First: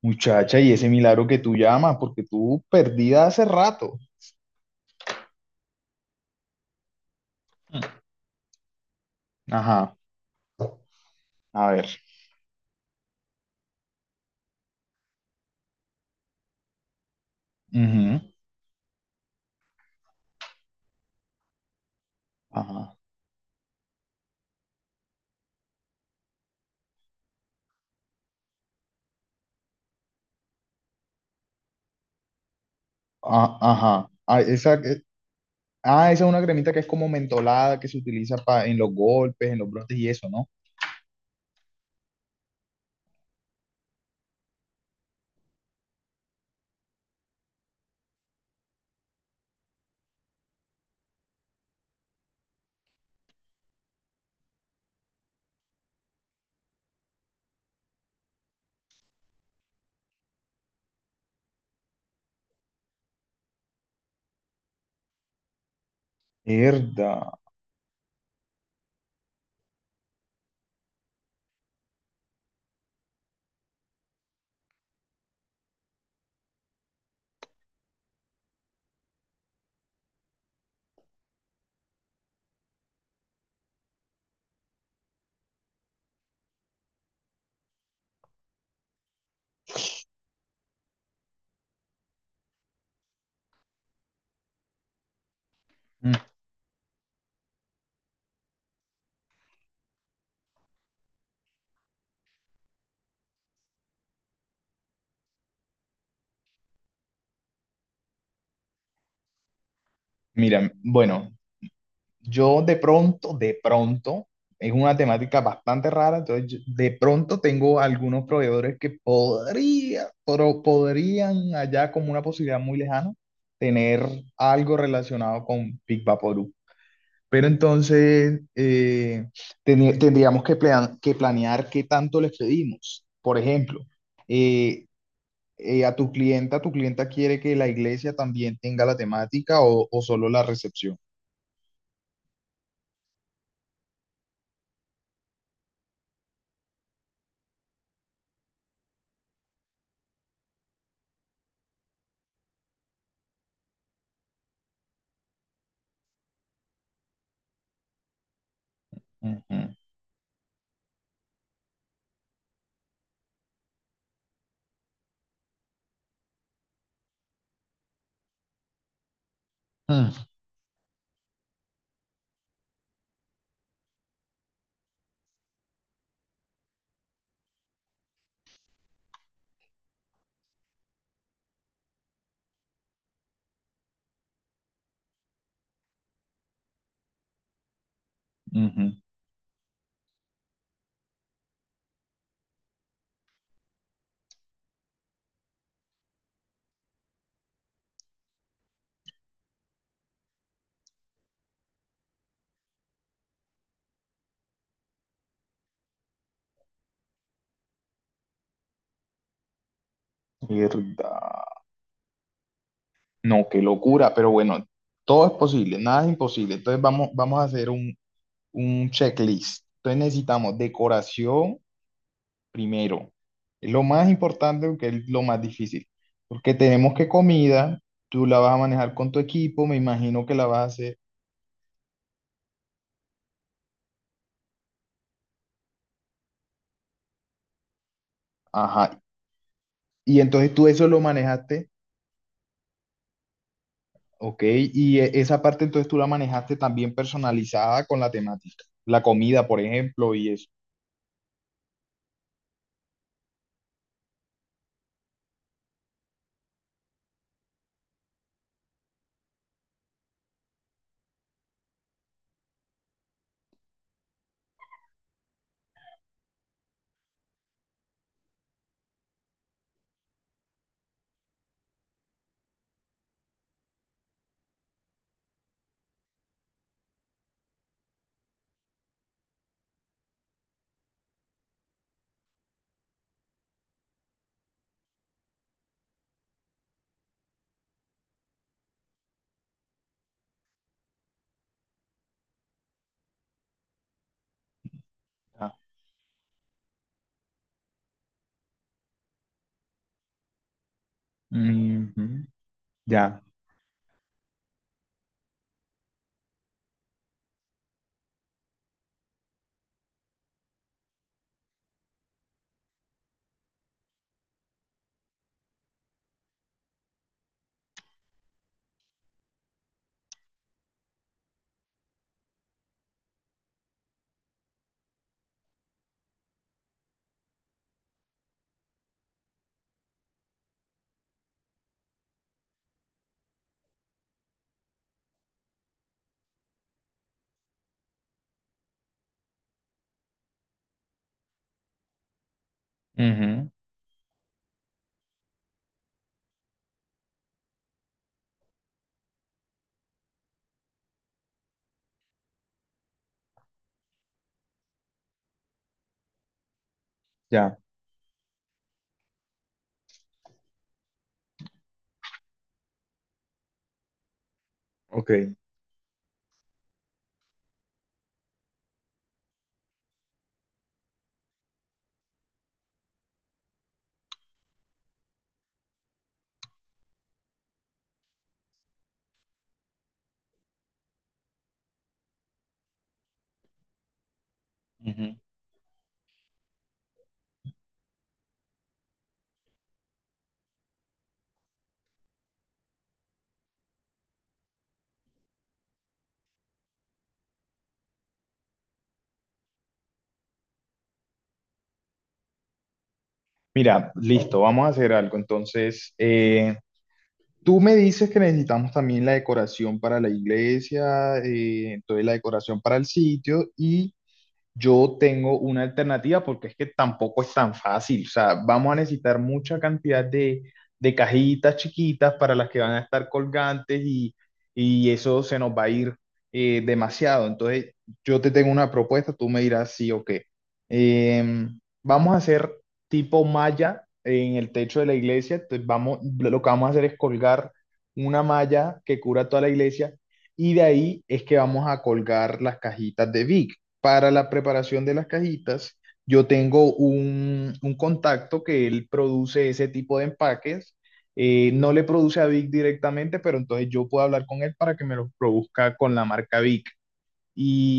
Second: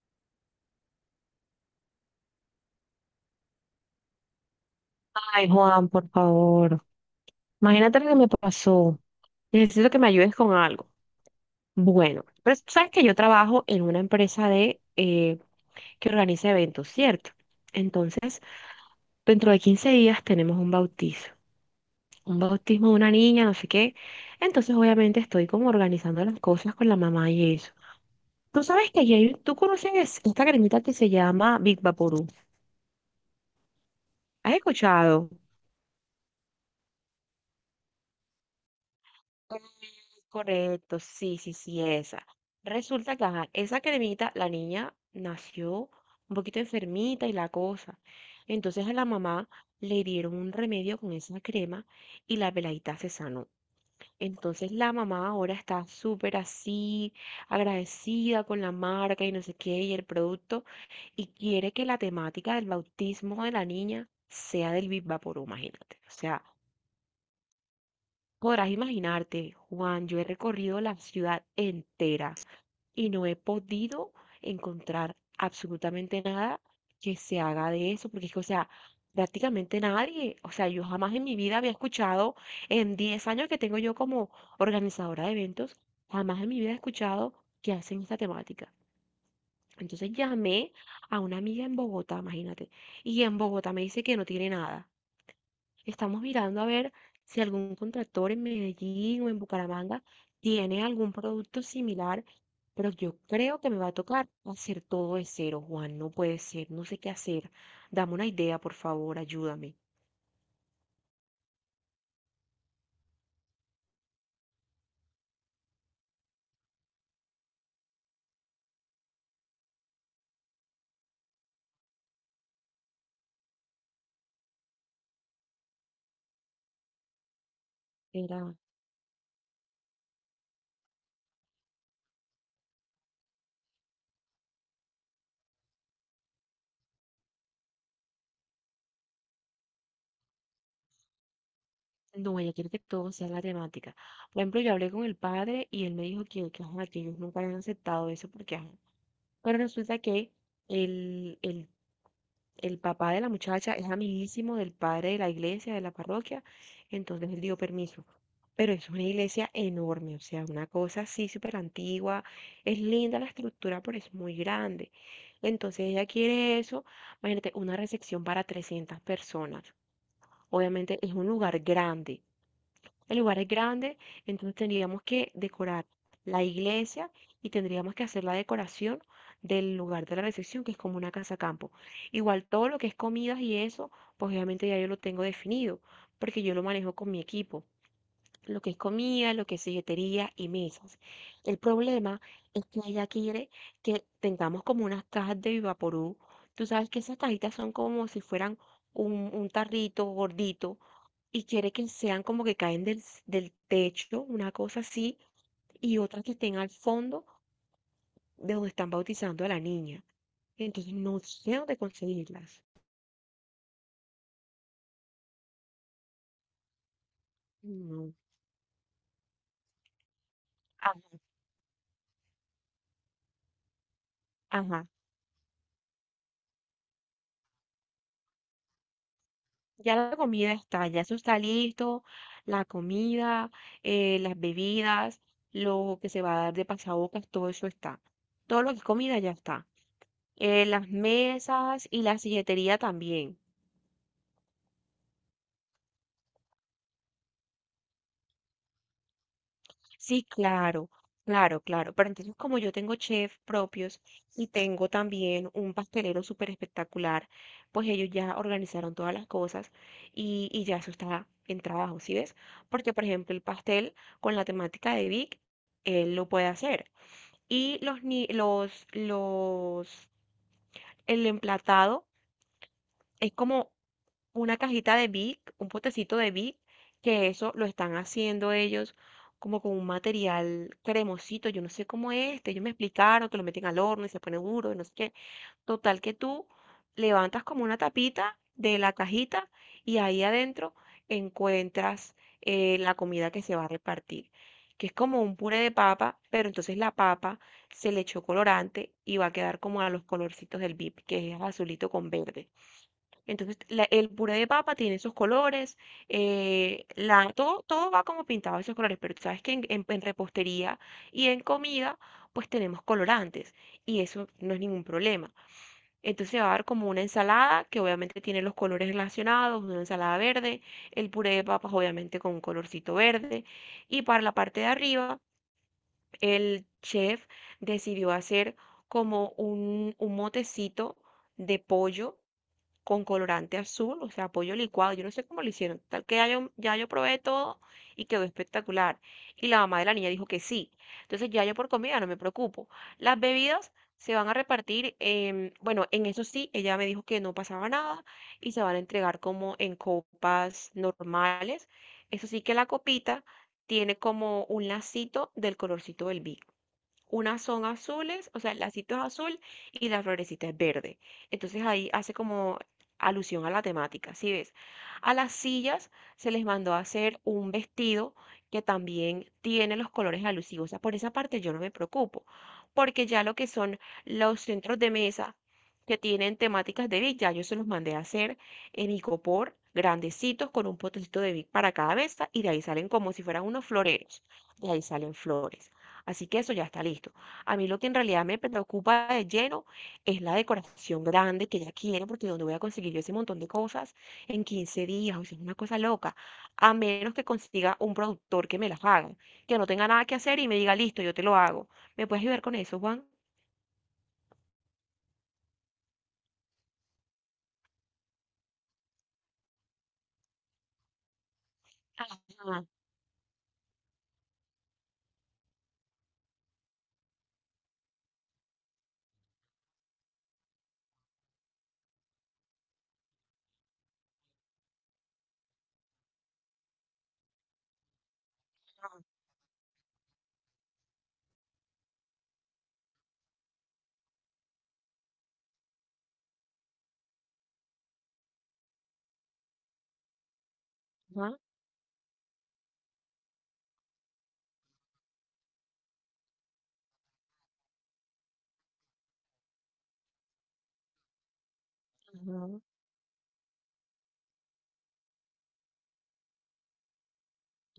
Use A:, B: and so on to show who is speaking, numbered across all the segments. A: Muchacha, ¿y ese milagro que tú llamas? Porque tú perdida hace rato.
B: Ay, Juan, por favor.
A: Mm.
B: Imagínate lo que me pasó. Necesito
A: Ajá,
B: que me ayudes con algo.
A: a ver.
B: Bueno, pero tú sabes que yo trabajo en una empresa de que organiza eventos, ¿cierto?
A: Ujú.
B: Entonces, dentro de 15 días tenemos un bautizo. Un bautismo de
A: Ajá,
B: una niña, no sé qué. Entonces, obviamente, estoy como organizando las cosas con la mamá y eso. Tú sabes que tú conoces esta cremita que se llama Big Vaporú.
A: ah, ajá.
B: ¿Has escuchado?
A: Ah, esa es una cremita que es como mentolada, que se utiliza en los golpes,
B: Ah,
A: en los brotes y eso, ¿no?
B: correcto, sí, sí, sí, esa. Resulta que esa cremita, la niña nació un poquito enfermita y la cosa. Entonces a la mamá le dieron un remedio con esa crema y la peladita se sanó. Entonces la mamá ahora está súper así, agradecida con la marca y no sé qué y el producto y quiere que la temática del bautismo de la niña sea del Viva Vaporú, imagínate. O sea,
A: Mierda.
B: podrás imaginarte, Juan, yo he recorrido la ciudad entera y no he podido encontrar absolutamente nada que se haga de eso, porque es que, o sea, prácticamente nadie, o sea, yo jamás en mi vida había escuchado, en 10 años que tengo yo como organizadora de eventos, jamás en mi vida he escuchado que hacen esta temática. Entonces llamé a una amiga en Bogotá, imagínate, y en Bogotá me dice que no tiene nada.
A: Mm.
B: Estamos mirando a ver si algún contractor en Medellín o en Bucaramanga tiene algún producto similar, pero yo creo que me va a tocar hacer todo de cero, Juan. No puede ser, no sé qué hacer. Dame una idea, por favor, ayúdame.
A: Mira, bueno, yo de pronto, es una temática bastante rara, entonces de pronto tengo algunos proveedores que podría, pero podrían allá como una posibilidad muy lejana tener algo relacionado con Big Vaporub. Pero entonces
B: Era,
A: tendríamos que, que planear qué tanto les pedimos. Por ejemplo, eh, a tu clienta quiere que la iglesia también tenga la temática, o solo la recepción.
B: no, ella quiere que todo sea la temática. Por ejemplo, yo hablé con el padre y él me dijo que que ellos nunca habían aceptado eso porque ajá, pero resulta que el, el, el papá de la muchacha es amiguísimo del padre de la iglesia, de la parroquia, entonces él dio permiso. Pero es una iglesia
A: Ujú.
B: enorme, o sea, una cosa así súper antigua, es linda la estructura, pero es muy grande. Entonces ella quiere eso, imagínate, una recepción para 300 personas.
A: Mm,
B: Obviamente es un lugar grande. El lugar es grande, entonces tendríamos que decorar la iglesia y tendríamos que hacer la decoración del lugar de la recepción, que es como una casa campo. Igual todo lo que es comidas y eso, pues obviamente ya yo lo tengo definido, porque yo lo manejo con mi equipo lo que es
A: ujú.
B: comida, lo que es silletería y mesas. El problema es que ella quiere que tengamos como unas cajas de Vaporú. Tú sabes que esas cajitas son como si fueran un tarrito gordito y quiere que sean como que caen del techo, una cosa así, y otras que estén al fondo de donde están bautizando a la niña. Entonces
A: Mierda.
B: no sé dónde conseguirlas.
A: No, qué locura, pero bueno, todo es posible, nada es imposible. Entonces vamos a hacer
B: No.
A: un checklist. Entonces necesitamos
B: Ah.
A: decoración primero. Es lo más importante
B: Ajá.
A: porque es lo más difícil. Porque tenemos que comida, tú la vas a manejar con tu equipo, me
B: Ya la
A: imagino que la
B: comida
A: vas a
B: está,
A: hacer.
B: ya eso está listo, la comida, las bebidas, lo que se va a dar de pasabocas, todo eso está. Todo lo que es
A: Ajá.
B: comida ya está.
A: Y entonces tú eso
B: Las
A: lo manejaste,
B: mesas y la silletería también.
A: ok. Y esa parte entonces tú la manejaste también personalizada con la temática. La comida, por ejemplo,
B: Sí,
A: y eso.
B: claro, claro, claro. Pero entonces, como yo tengo chefs propios y tengo también un pastelero súper espectacular, pues ellos ya organizaron todas las cosas y ya eso está en trabajo, ¿sí ves? Porque, por ejemplo, el pastel con la temática de Vic, él lo puede hacer. Y los, ni- los, el emplatado es como una cajita de Vic, un potecito de Vic, que eso lo están haciendo ellos como con un material cremosito, yo no sé cómo es este, ellos me explicaron que lo meten al horno y se pone duro, y no sé qué. Total que tú levantas como una tapita de la cajita y ahí adentro encuentras la comida que se va a repartir, que es como un
A: Ah.
B: puré de papa, pero entonces la papa se le echó colorante y va a quedar como a los colorcitos del Vic, que es azulito con
A: Ujú.
B: verde.
A: Ya.
B: Entonces, el puré de papa tiene esos colores, todo, todo va como pintado de esos colores, pero tú sabes que en repostería y en comida, pues tenemos colorantes y eso no es ningún problema. Entonces se va a dar como una ensalada que obviamente tiene los colores relacionados, una ensalada verde, el puré de papas obviamente con un colorcito verde y para la parte de arriba, el chef decidió hacer como un motecito de pollo con colorante azul, o sea, pollo licuado. Yo no sé cómo lo hicieron. Tal que ya yo probé todo y quedó espectacular. Y la mamá de la niña dijo que sí. Entonces ya yo por comida no me preocupo. Las
A: Ujú,
B: bebidas se van a repartir, bueno, en eso sí, ella me dijo que no pasaba nada y se van a entregar como en copas normales. Eso sí que la copita tiene como un lacito del colorcito del vino. Unas
A: ya,
B: son azules, o sea, el lacito es azul y la florecita es verde. Entonces ahí hace como alusión a la temática, ¿sí ves?
A: ok.
B: A las sillas se les mandó a hacer un vestido que también tiene los colores alusivos. O sea, por esa parte yo no me preocupo, porque ya lo que son los centros de mesa que tienen temáticas de Vic, ya yo se los mandé a hacer en icopor, grandecitos, con un potecito de Vic para cada mesa, y de ahí salen como si fueran unos floreros, de ahí
A: Ujú.
B: salen flores. Así que eso ya está listo. A mí lo que en realidad me preocupa de lleno es la decoración grande que ya quiero, porque ¿dónde voy a conseguir yo ese montón de cosas en 15 días? O sea, es una cosa loca. A menos que consiga un productor que me las haga, que no tenga nada que hacer y me diga, listo, yo te lo hago. ¿Me puedes ayudar con eso, Juan?
A: Mira, listo, vamos a hacer algo. Entonces, tú me dices que necesitamos también la decoración para la iglesia, entonces la decoración
B: Ajá,
A: para el sitio, y yo tengo una alternativa porque es que tampoco es tan fácil. O sea, vamos a necesitar mucha cantidad de cajitas chiquitas para las que van a estar colgantes, y eso se nos va a ir demasiado. Entonces, yo te tengo una propuesta, tú me dirás sí o qué. Vamos a hacer tipo malla en el techo de la iglesia. Entonces, vamos, lo que vamos a hacer es colgar una malla que cubra toda la iglesia y de ahí es que
B: ajá,
A: vamos a colgar las cajitas de Vic. Para la preparación de las cajitas, yo tengo un contacto que él produce ese tipo de empaques. No le produce a Vic
B: ajá.
A: directamente, pero entonces yo puedo hablar con él para que me los produzca con la marca Vic.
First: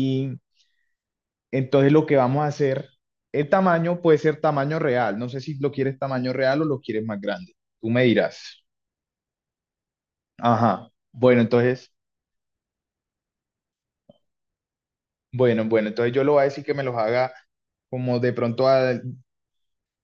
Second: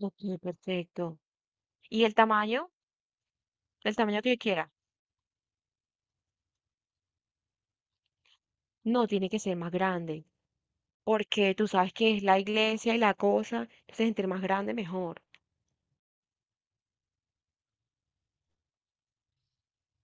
B: Ok, perfecto.
A: entonces
B: ¿Y
A: lo
B: el
A: que vamos a
B: tamaño?
A: hacer, el
B: El
A: tamaño puede
B: tamaño que yo
A: ser
B: quiera.
A: tamaño real. No sé si lo quieres tamaño real o lo quieres más grande. Tú me dirás.
B: No tiene que ser más grande,
A: Ajá. Bueno,
B: porque tú sabes
A: entonces,
B: que es la iglesia y la cosa, entonces entre más grande mejor.
A: bueno, bueno, entonces yo le voy a decir que me los haga como de pronto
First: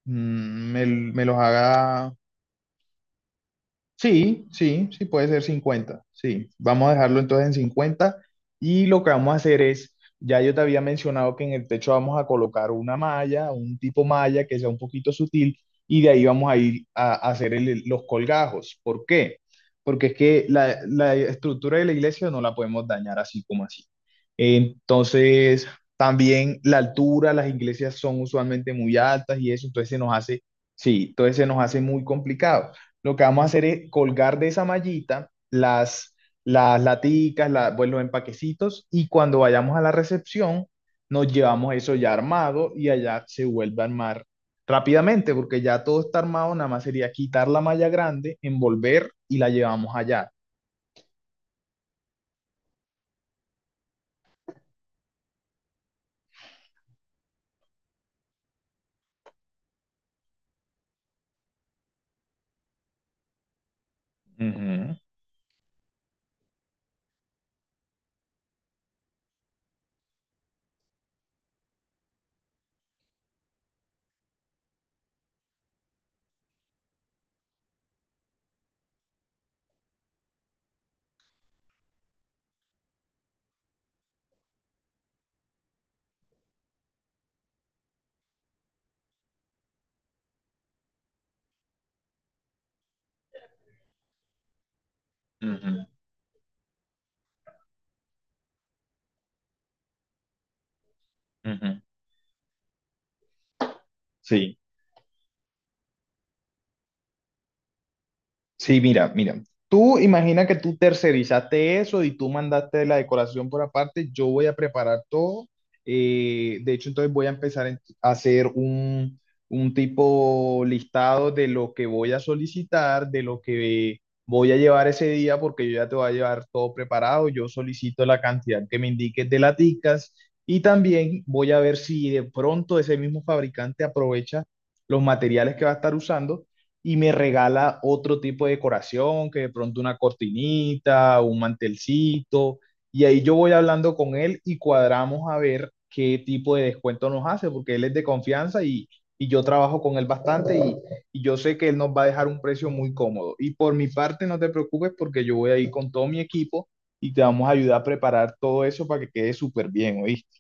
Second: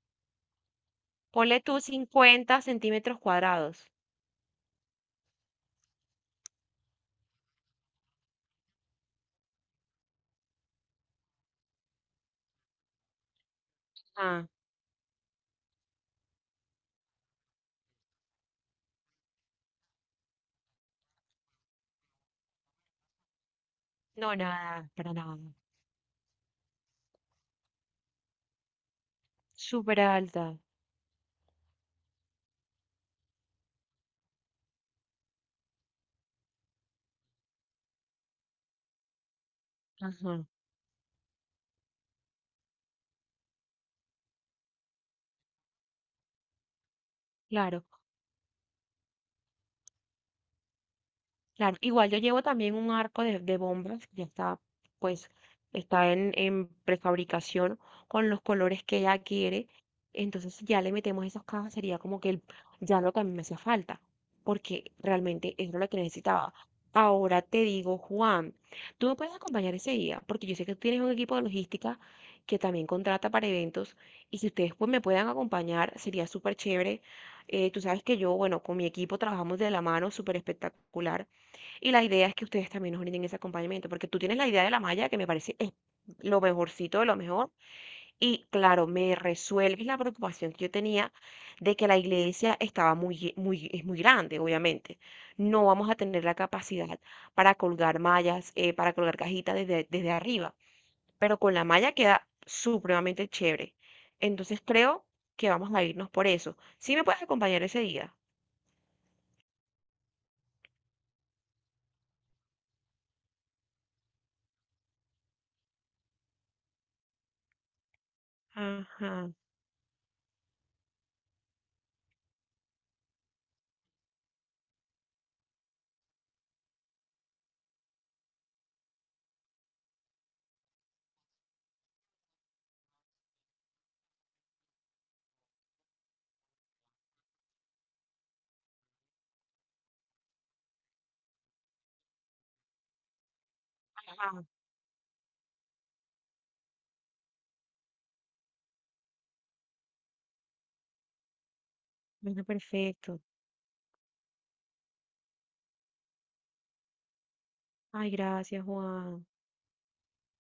A: mm, me los
B: Ponle tú
A: haga.
B: 50 centímetros cuadrados.
A: Sí, sí, sí, puede ser 50. Sí, vamos a dejarlo entonces en 50. Y lo que vamos a hacer es, ya yo te había mencionado que en el techo vamos a colocar una malla, un tipo malla
B: Ah.
A: que sea un poquito sutil, y de ahí vamos a ir a hacer los colgajos. ¿Por qué? Porque es que la estructura de la iglesia no la podemos dañar así como así.
B: No, nada, para nada.
A: Entonces, también la altura, las iglesias son usualmente muy altas y eso, entonces se
B: Súper
A: nos hace,
B: alta.
A: sí, entonces se nos hace muy complicado. Lo que vamos a hacer es colgar de esa mallita las laticas, pues, los empaquecitos, y cuando vayamos a la
B: Ajá,
A: recepción nos llevamos eso ya armado y allá se vuelve a armar rápidamente porque ya todo está armado, nada más sería quitar la
B: claro.
A: malla grande, envolver y la llevamos allá.
B: Claro, igual yo llevo también un arco de bombas, ya está, pues, está en prefabricación con los colores que ella quiere. Entonces, si ya le metemos esas cajas, sería como que ya lo que a mí me hacía falta, porque
A: Ujú,
B: realmente eso es lo que necesitaba. Ahora te digo, Juan, tú me puedes acompañar ese día, porque yo sé que tú tienes un equipo de logística que también contrata para eventos, y si ustedes pues me puedan acompañar, sería súper chévere. Tú sabes que yo, bueno, con mi equipo trabajamos de la mano, súper espectacular. Y la idea es que ustedes también nos brinden ese acompañamiento, porque tú tienes la idea de la malla que me parece es lo mejorcito de lo mejor. Y claro, me resuelves la preocupación que yo tenía de que la iglesia estaba muy, es muy grande, obviamente. No vamos a tener la capacidad para colgar mallas, para colgar cajitas desde arriba, pero
A: ujú,
B: con la
A: ujú.
B: malla queda supremamente chévere.
A: Sí.
B: Entonces creo que vamos a irnos por eso. ¿Sí me puedes acompañar ese día?
A: Sí, mira, mira. Tú imagina que tú tercerizaste eso y tú mandaste la decoración por aparte. Yo voy a preparar todo. De hecho, entonces voy a empezar a hacer
B: Ajá.
A: un tipo listado de lo que voy a solicitar, de lo que voy a llevar ese día, porque yo ya te voy a llevar todo preparado. Yo solicito la cantidad que me indiques de laticas, y también voy a ver si de pronto ese mismo fabricante aprovecha los materiales que va a estar usando y me regala otro tipo de decoración, que de pronto una cortinita, un mantelcito, y ahí yo voy hablando con él
B: Ajá.
A: y cuadramos a ver qué tipo de descuento nos hace, porque él es de confianza y yo trabajo con él bastante, y yo sé que él nos va a dejar un
B: Bueno,
A: precio muy
B: perfecto.
A: cómodo. Y por mi parte, no te preocupes porque yo voy a ir con todo mi equipo y te vamos a ayudar a
B: Ay,
A: preparar todo
B: gracias,
A: eso para que
B: Juan.
A: quede súper bien, ¿oíste?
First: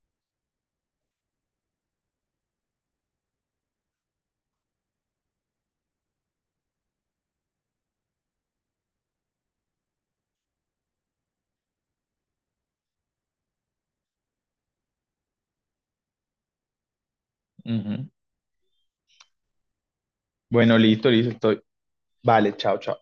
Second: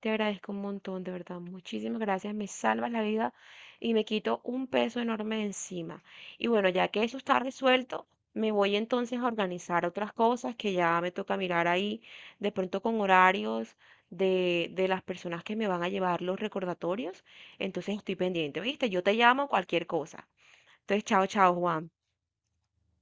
B: Te agradezco un montón, de verdad. Muchísimas gracias. Me salvas la vida y me quito un peso enorme de encima. Y bueno, ya que eso está resuelto, me voy entonces a organizar otras cosas que ya me toca mirar ahí, de pronto con horarios de las personas que me van a llevar los recordatorios. Entonces
A: Ujú.
B: estoy pendiente, ¿viste? Yo te llamo cualquier cosa.
A: Bueno,
B: Entonces,
A: listo,
B: chao,
A: listo,
B: chao,
A: estoy.
B: Juan.
A: Vale, chao, chao.